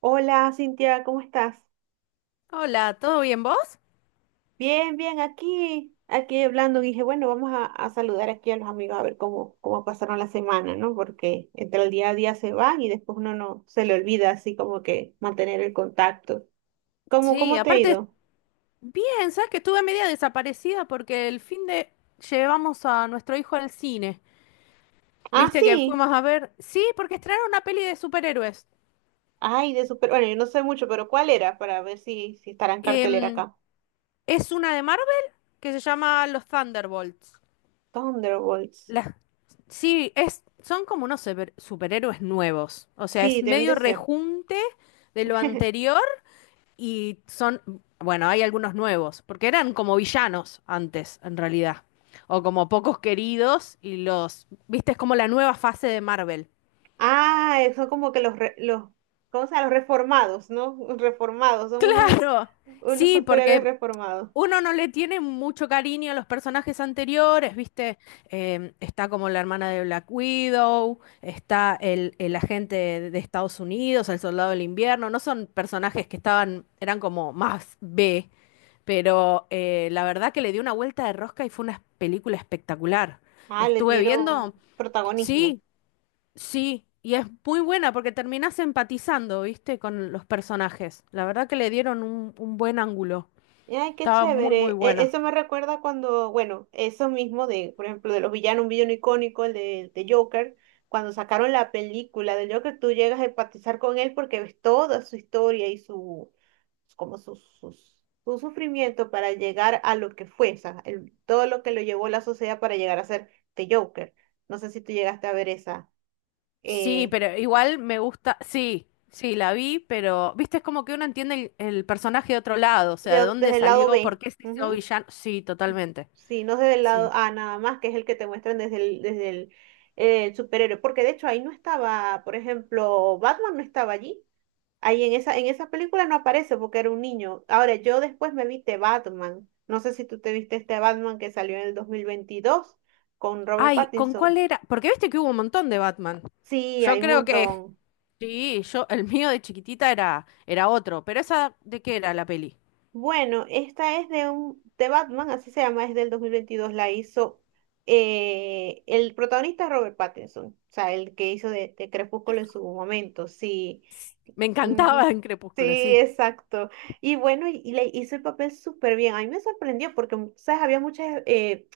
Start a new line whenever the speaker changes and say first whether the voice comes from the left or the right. right: Hola, Cintia, ¿cómo estás?
left: Hola, ¿todo bien vos?
right: Bien, bien, aquí, hablando, dije, bueno, vamos a saludar aquí a los amigos a ver cómo, pasaron la semana, ¿no? Porque entre el día a día se van y después uno no se le olvida así como que mantener el contacto. ¿Cómo,
left: Sí,
right: te ha
left: aparte,
right: ido?
left: bien, sabes que estuve media desaparecida porque el fin de llevamos a nuestro hijo al cine.
right: Ah,
left: ¿Viste que
right: sí.
left: fuimos a ver? Sí, porque estrenaron una peli de superhéroes.
right: Ay, de super, bueno, yo no sé mucho, pero ¿cuál era? Para ver si, estará en cartelera
left: Em,
right: acá.
left: es una de Marvel que se llama Los Thunderbolts.
right: Thunderbolts.
left: La- Sí, es, son como unos superhéroes nuevos. O sea,
right: Sí,
left: es
right: deben
left: medio
right: de ser.
left: rejunte de lo anterior. Y son, bueno, hay algunos nuevos, porque eran como villanos antes, en realidad. O como pocos queridos y los, viste, es como la nueva fase de Marvel.
right: Ah, son como que los, los, ¿cómo se llama? Los reformados, ¿no? Reformados, son unos,
left: Claro, sí,
right: superhéroes
left: porque
right: reformados.
left: uno no le tiene mucho cariño a los personajes anteriores, viste. Está como la hermana de Black Widow, está el agente de Estados Unidos, el soldado del invierno, no son personajes que estaban, eran como más B. Pero la verdad que le dio una vuelta de rosca y fue una película espectacular.
right: Ah, le
left: Estuve
right: dieron
left: viendo,
right: protagonismo.
left: sí, sí, y es muy buena porque terminás empatizando, ¿viste? Con los personajes. La verdad que le dieron un buen ángulo.
right: Ay, qué
left: Estaba muy, muy
right: chévere.
left: buena.
right: Eso me recuerda cuando, bueno, eso mismo de, por ejemplo, de los villanos, un villano icónico, el de, Joker, cuando sacaron la película de Joker, tú llegas a empatizar con él porque ves toda su historia y su, como sus, su sufrimiento para llegar a lo que fue, o sea, todo lo que lo llevó la sociedad para llegar a ser The Joker. No sé si tú llegaste a ver esa,
left: Sí,
right: eh,
left: pero igual me gusta, sí, sí, la vi, pero, ¿viste? Es como que uno entiende el personaje de otro lado, o
right: de
left: sea, de dónde
right: desde el lado
left: salió, por
right: B.
left: qué se hizo
right: Ujú.
left: villano. Sí, totalmente.
right: Sí, no desde el lado
left: Sí.
right: a nada más, que es el que te muestran desde el, desde el el superhéroe. Porque de hecho ahí no estaba, por ejemplo, Batman no estaba allí. Ahí en esa película no aparece porque era un niño. Ahora, yo después me vi The Batman. No sé si tú te viste este Batman que salió en el 2022 con Robert
left: Ay, ¿con cuál
right: Pattinson.
left: era? Porque viste que hubo un montón de Batman.
right: Sí,
left: Yo
right: hay un
left: creo que
right: montón.
left: sí, yo, el mío de chiquitita era, era otro, pero esa, ¿de qué era la peli?
right: Bueno, esta es de un de Batman, así se llama, es del 2022, la hizo el protagonista es Robert Pattinson, o sea, el que hizo de, Crepúsculo en su momento, sí,
left: Me encantaba
right: ujú,
left: en
right: sí,
left: Crepúsculo, sí.
right: exacto. Y bueno, y, le hizo el papel súper bien. A mí me sorprendió porque, sabes, había muchas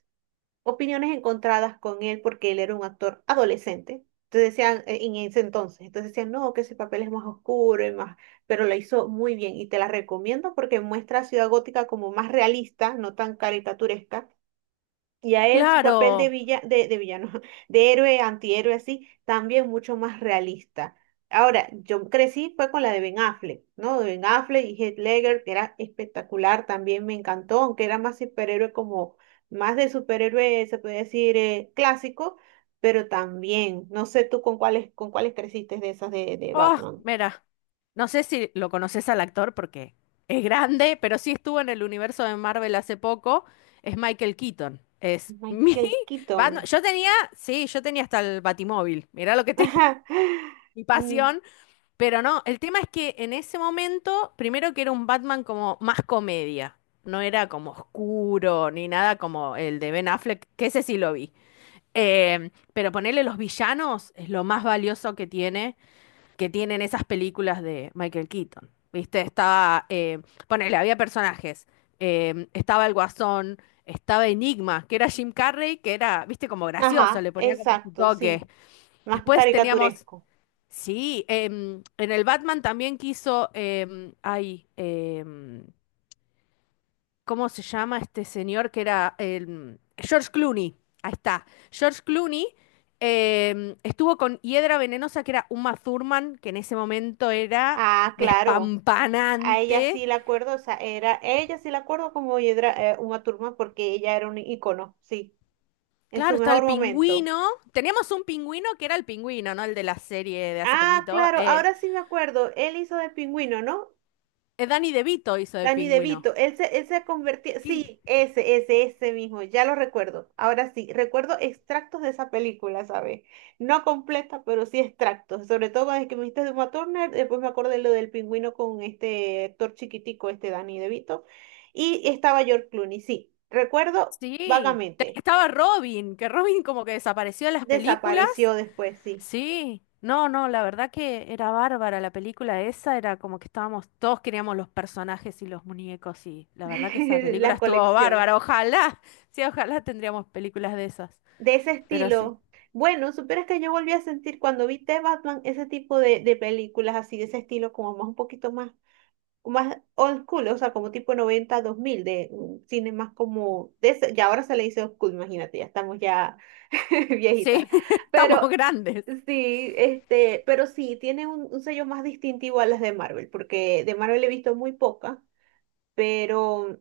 right: opiniones encontradas con él porque él era un actor adolescente. Entonces decían, entonces decían, no, que ese papel es más oscuro y más, pero lo hizo muy bien y te la recomiendo porque muestra a Ciudad Gótica como más realista, no tan caricaturesca, y a él su papel de,
left: Claro.
right: villa, de, villano, de héroe, antihéroe, así, también mucho más realista. Ahora, yo crecí fue con la de Ben Affleck, ¿no? De Ben Affleck y Heath Ledger, que era espectacular, también me encantó, aunque era más superhéroe como, más de superhéroe, se puede decir, clásico, pero también, no sé tú con cuáles, creciste de esas de,
left: Oh,
right: Batman.
left: mira. No sé si lo conoces al actor porque es grande, pero sí estuvo en el universo de Marvel hace poco. Es Michael Keaton. Es mi
right: Michael
left: Batman.
right: Keaton.
left: Yo tenía, sí, yo tenía hasta el Batimóvil. Mirá lo que tengo.
right: Ajá,
left: Mi
right: mm,
left: pasión. Pero no, el tema es que en ese momento, primero que era un Batman como más comedia, no era como oscuro ni nada como el de Ben Affleck, que ese sí lo vi. Pero ponerle los villanos es lo más valioso que tienen esas películas de Michael Keaton. ¿Viste? Estaba, ponele, había personajes. Estaba el Guasón, estaba Enigma, que era Jim Carrey, que era, viste, como gracioso,
right: ajá,
left: le ponía como su
right: exacto,
left: toque.
right: sí, más
left: Después teníamos
right: caricaturesco.
left: sí, en el Batman también quiso, ay, ¿cómo se llama este señor que era George Clooney? Ahí está. George Clooney estuvo con Hiedra Venenosa, que era Uma Thurman, que en ese momento era
right: Ah, claro. A ella
left: despampanante.
right: sí la acuerdo, o sea, era, ella sí la acuerdo como Yedra, Uma Thurman porque ella era un icono, sí, en
left: Claro,
right: su
left: está el
right: mejor momento.
left: pingüino. Teníamos un pingüino que era el pingüino, ¿no? El de la serie de hace
right: Ah,
left: poquito.
right: claro, ahora sí me acuerdo, él hizo de pingüino, ¿no?
left: Danny DeVito hizo de
right: Danny
left: pingüino.
right: DeVito, él se ha sí, ese, mismo, ya lo recuerdo. Ahora sí, recuerdo extractos de esa película, ¿sabes? No completa, pero sí extractos. Sobre todo desde que me dijiste de Uma Turner, después me acordé lo del pingüino con este actor chiquitico, este Danny DeVito. Y estaba George Clooney, sí, recuerdo
left: Sí, de ahí
right: vagamente.
left: estaba Robin, que Robin como que desapareció de las películas.
right: Desapareció después, sí,
left: Sí, no, no, la verdad que era bárbara la película esa, era como que estábamos, todos queríamos los personajes y los muñecos y la verdad que esa película
right: la
left: estuvo
right: colección
left: bárbara, ojalá, sí, ojalá tendríamos películas de esas,
right: de ese
left: pero sí,
right: estilo. Bueno, supieras que yo volví a sentir cuando vi The Batman ese tipo de, películas así, de ese estilo, como más un poquito más, más old school, o sea, como tipo noventa dos mil, de un cine más como, de ya ahora se le dice old school, imagínate, ya estamos ya
left: sí,
right: viejitas.
left: estamos
right: Pero
left: grandes.
right: sí, este, pero sí, tiene un, sello más distintivo a las de Marvel, porque de Marvel he visto muy poca, pero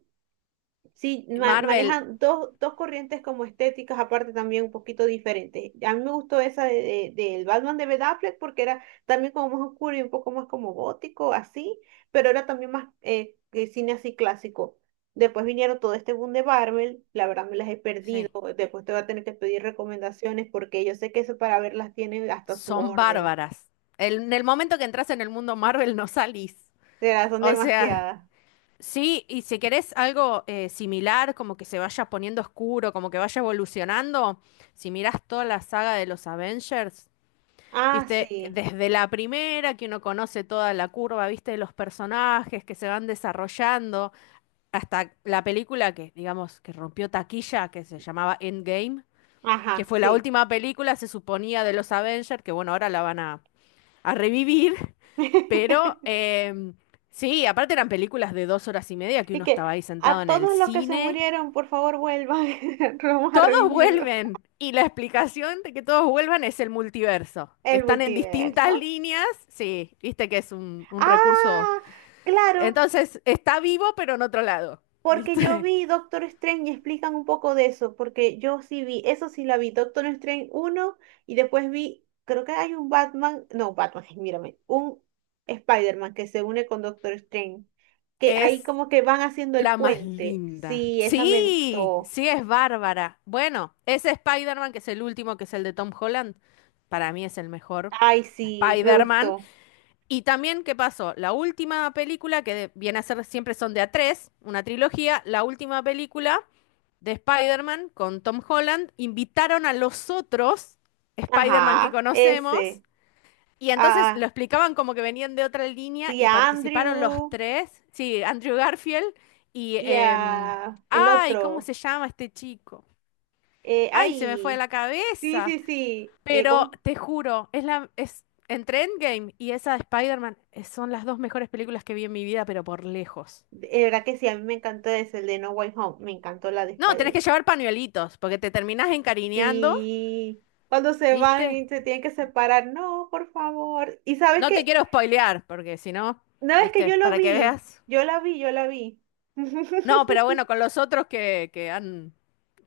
right: sí,
left: Marvel,
right: manejan dos, corrientes como estéticas, aparte también un poquito diferentes. A mí me gustó esa de, del Batman de Ben Affleck porque era también como más oscuro y un poco más como gótico, así, pero era también más que cine así clásico. Después vinieron todo este boom de Marvel, la verdad me las he perdido,
left: sí,
right: después te voy a tener que pedir recomendaciones porque yo sé que eso para verlas tiene hasta su
left: son
right: orden.
left: bárbaras. En el momento que entras en el mundo Marvel no salís,
right: De sea, son
left: o sea...
right: demasiadas.
left: Sí, y si querés algo similar, como que se vaya poniendo oscuro, como que vaya evolucionando, si mirás toda la saga de los Avengers,
right: Ah,
left: viste,
right: sí,
left: desde la primera que uno conoce toda la curva, viste, de los personajes que se van desarrollando, hasta la película que, digamos, que rompió taquilla, que se llamaba Endgame, que
right: ajá,
left: fue la
right: sí.
left: última película, se suponía, de los Avengers, que bueno, ahora la van a revivir. Pero sí, aparte eran películas de 2 horas y media que
right: Y
left: uno
right: que
left: estaba ahí sentado
right: a
left: en el
right: todos los que se
left: cine.
right: murieron, por favor, vuelvan. Vamos a
left: Todos
right: revivirlo.
left: vuelven. Y la explicación de que todos vuelvan es el multiverso. Que
right: El
left: están en distintas
right: multiverso.
left: líneas. Sí, viste que es un recurso.
right: Ah, claro,
left: Entonces, está vivo, pero en otro lado.
right: porque yo
left: ¿Viste?
right: vi Doctor Strange y explican un poco de eso, porque yo sí vi, eso sí la vi, Doctor Strange uno, y después vi, creo que hay un Batman, no, Batman, mírame, un Spider-Man que se une con Doctor Strange, que ahí
left: Es
right: como que van haciendo el
left: la más
right: puente.
left: linda.
right: Sí, esa me
left: Sí,
right: gustó.
left: sí, es bárbara. Bueno, ese Spider-Man, que es el último, que es el de Tom Holland, para mí es el mejor.
right: Ay, sí, me
left: Spider-Man.
right: gustó.
left: Y también, ¿qué pasó? La última película, que viene a ser siempre son de a tres, una trilogía, la última película de Spider-Man con Tom Holland, invitaron a los otros Spider-Man que
right: Ajá,
left: conocemos
right: ese.
left: y entonces lo
right: Ah,
left: explicaban como que venían de otra línea
right: sí,
left: y
right: a
left: participaron los
right: Andrew
left: tres, sí, Andrew Garfield y...
right: y a el
left: ay, ¿cómo
right: otro.
left: se llama este chico? Ay, se me fue de
right: Ay,
left: la
right: sí,
left: cabeza.
right: sí, sí.
left: Pero
right: ¿Cómo?
left: te juro, es la, es entre Endgame y esa de Spider-Man, son las dos mejores películas que vi en mi vida, pero por lejos.
right: De verdad que sí, a mí me encantó ese, el de No Way Home. Me encantó la de
left: No, tenés que
right: Spider-Man.
left: llevar pañuelitos, porque te terminás encariñando,
right: Sí, cuando se
left: ¿viste?
right: van y se tienen que separar. No, por favor. Y sabes
left: No te
right: que,
left: quiero spoilear, porque si no,
right: no, es que yo
left: ¿viste?
right: lo
left: Para que
right: vi.
left: veas.
right: Yo la vi, yo la vi.
left: No, pero bueno, con los otros que han,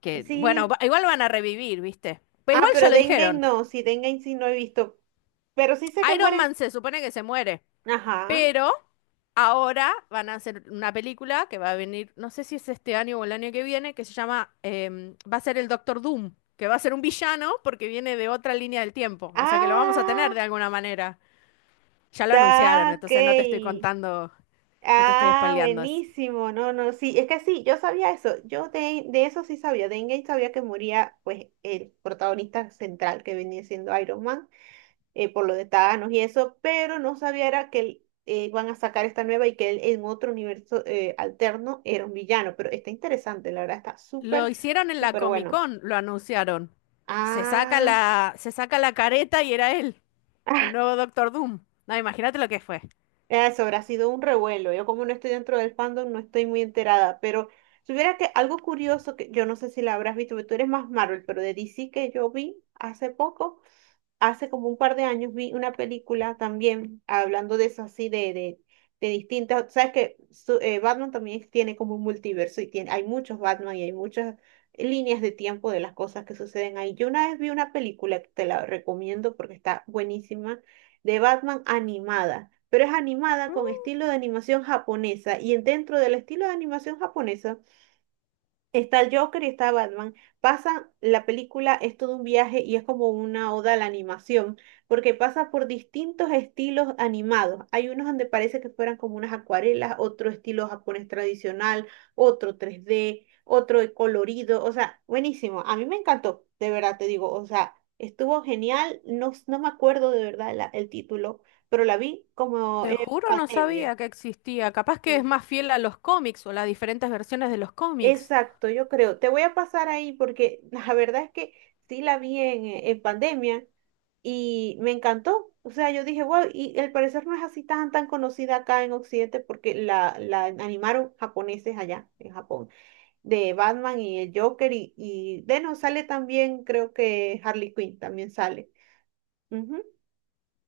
left: que, bueno,
right: Sí.
left: igual van a revivir, ¿viste? Pero
right: Ah,
left: igual ya
right: pero
left: lo
right: de Endgame
left: dijeron.
right: no. Sí, de Endgame sí no he visto. Pero sí sé que
left: Iron
right: mueren.
left: Man se supone que se muere.
right: Ajá.
left: Pero ahora van a hacer una película que va a venir, no sé si es este año o el año que viene, que se llama, va a ser el Doctor Doom, que va a ser un villano porque viene de otra línea del tiempo. O sea que lo vamos a
right: Ah.
left: tener de alguna manera. Ya lo anunciaron,
right: Ah, ok.
left: entonces no te estoy contando, no te estoy
right: Ah,
left: spoileando eso.
right: buenísimo. No, no, sí, es que sí, yo sabía eso. Yo de eso sí sabía. De Endgame sabía que moría, pues, el protagonista central que venía siendo Iron Man, por lo de Thanos y eso, pero no sabía era que él, van a sacar esta nueva y que él en otro universo alterno era un villano. Pero está interesante, la verdad, está
left: Lo
right: súper,
left: hicieron en la
right: súper
left: Comic
right: bueno.
left: Con, lo anunciaron.
right: Ah.
left: Se saca la careta y era él, el nuevo Doctor Doom. No, imagínate lo que fue.
right: Ah, eso habrá sido un revuelo. Yo como no estoy dentro del fandom, no estoy muy enterada, pero si hubiera que algo curioso que yo no sé si la habrás visto, porque tú eres más Marvel, pero de DC que yo vi hace poco, hace como un par de años, vi una película también hablando de eso así, de, de distintas, sabes que Batman también tiene como un multiverso y tiene, hay muchos Batman y hay muchas líneas de tiempo de las cosas que suceden ahí. Yo una vez vi una película que te la recomiendo porque está buenísima, de Batman animada, pero es animada con estilo de animación japonesa y dentro del estilo de animación japonesa está el Joker y está Batman. Pasa, la película es todo un viaje y es como una oda a la animación, porque pasa por distintos estilos animados. Hay unos donde parece que fueran como unas acuarelas, otro estilo japonés tradicional, otro 3D, otro de colorido. O sea, buenísimo. A mí me encantó, de verdad te digo. O sea, estuvo genial. No, no me acuerdo de verdad el título, pero la vi como
left: Te
right: en
left: juro, no
right: pandemia.
left: sabía que existía. Capaz que es
right: Sí.
left: más fiel a los cómics o las diferentes versiones de los cómics.
right: Exacto, yo creo. Te voy a pasar ahí porque la verdad es que sí la vi en, pandemia y me encantó. O sea, yo dije, wow, y al parecer no es así tan, conocida acá en Occidente porque la, animaron japoneses allá en Japón, de Batman y el Joker y de no, sale también, creo que Harley Quinn también sale. Ujú,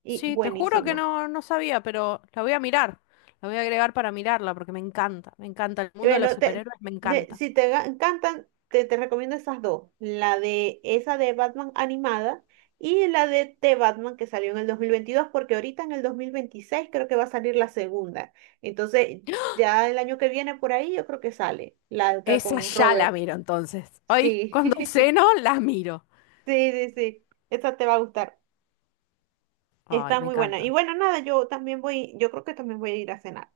right: y
left: Sí, te juro que
right: buenísima.
left: no, no sabía, pero la voy a mirar. La voy a agregar para mirarla porque me encanta, me encanta. El
right: Y
left: mundo de los
right: bueno,
left: superhéroes me encanta.
right: si te encantan, te, recomiendo esas dos. La de esa de Batman animada y la de The Batman que salió en el 2022 porque ahorita en el 2026 creo que va a salir la segunda. Entonces, ya el año que viene por ahí yo creo que sale la otra
left: Esa
right: con
left: ya la
right: Robert.
left: miro entonces. Hoy,
right: Sí,
left: cuando
right: sí,
left: ceno, la miro.
right: sí, sí. Esa te va a gustar.
left: Ay,
right: Está
left: me
right: muy buena. Y
left: encanta.
right: bueno, nada, yo también voy, yo creo que también voy a ir a cenar.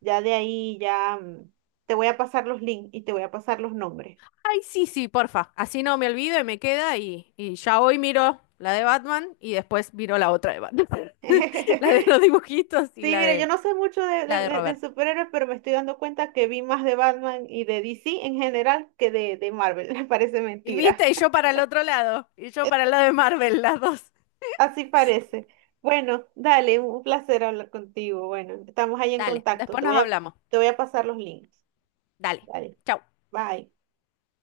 right: Ya de ahí, ya te voy a pasar los links y te voy a pasar los nombres.
left: Ay, sí, sí, porfa. Así no me olvido y me queda y ya hoy miro la de Batman y después miro la otra de Batman. La de los dibujitos y
right: Sí, mira, yo no sé mucho de, de-
left: la de
right: de- de
left: Robert.
right: superhéroes, pero me estoy dando cuenta que vi más de Batman y de DC en general que de, Marvel. Parece
left: Y
right: mentira.
left: viste, y yo para el otro lado, y yo para el lado de Marvel, las dos.
right: Así parece. Bueno, dale, un placer hablar contigo. Bueno, estamos ahí en
left: Dale,
right: contacto.
left: después nos hablamos.
right: Te voy a pasar los links.
left: Dale.
right: Dale,
left: Chau.
right: bye.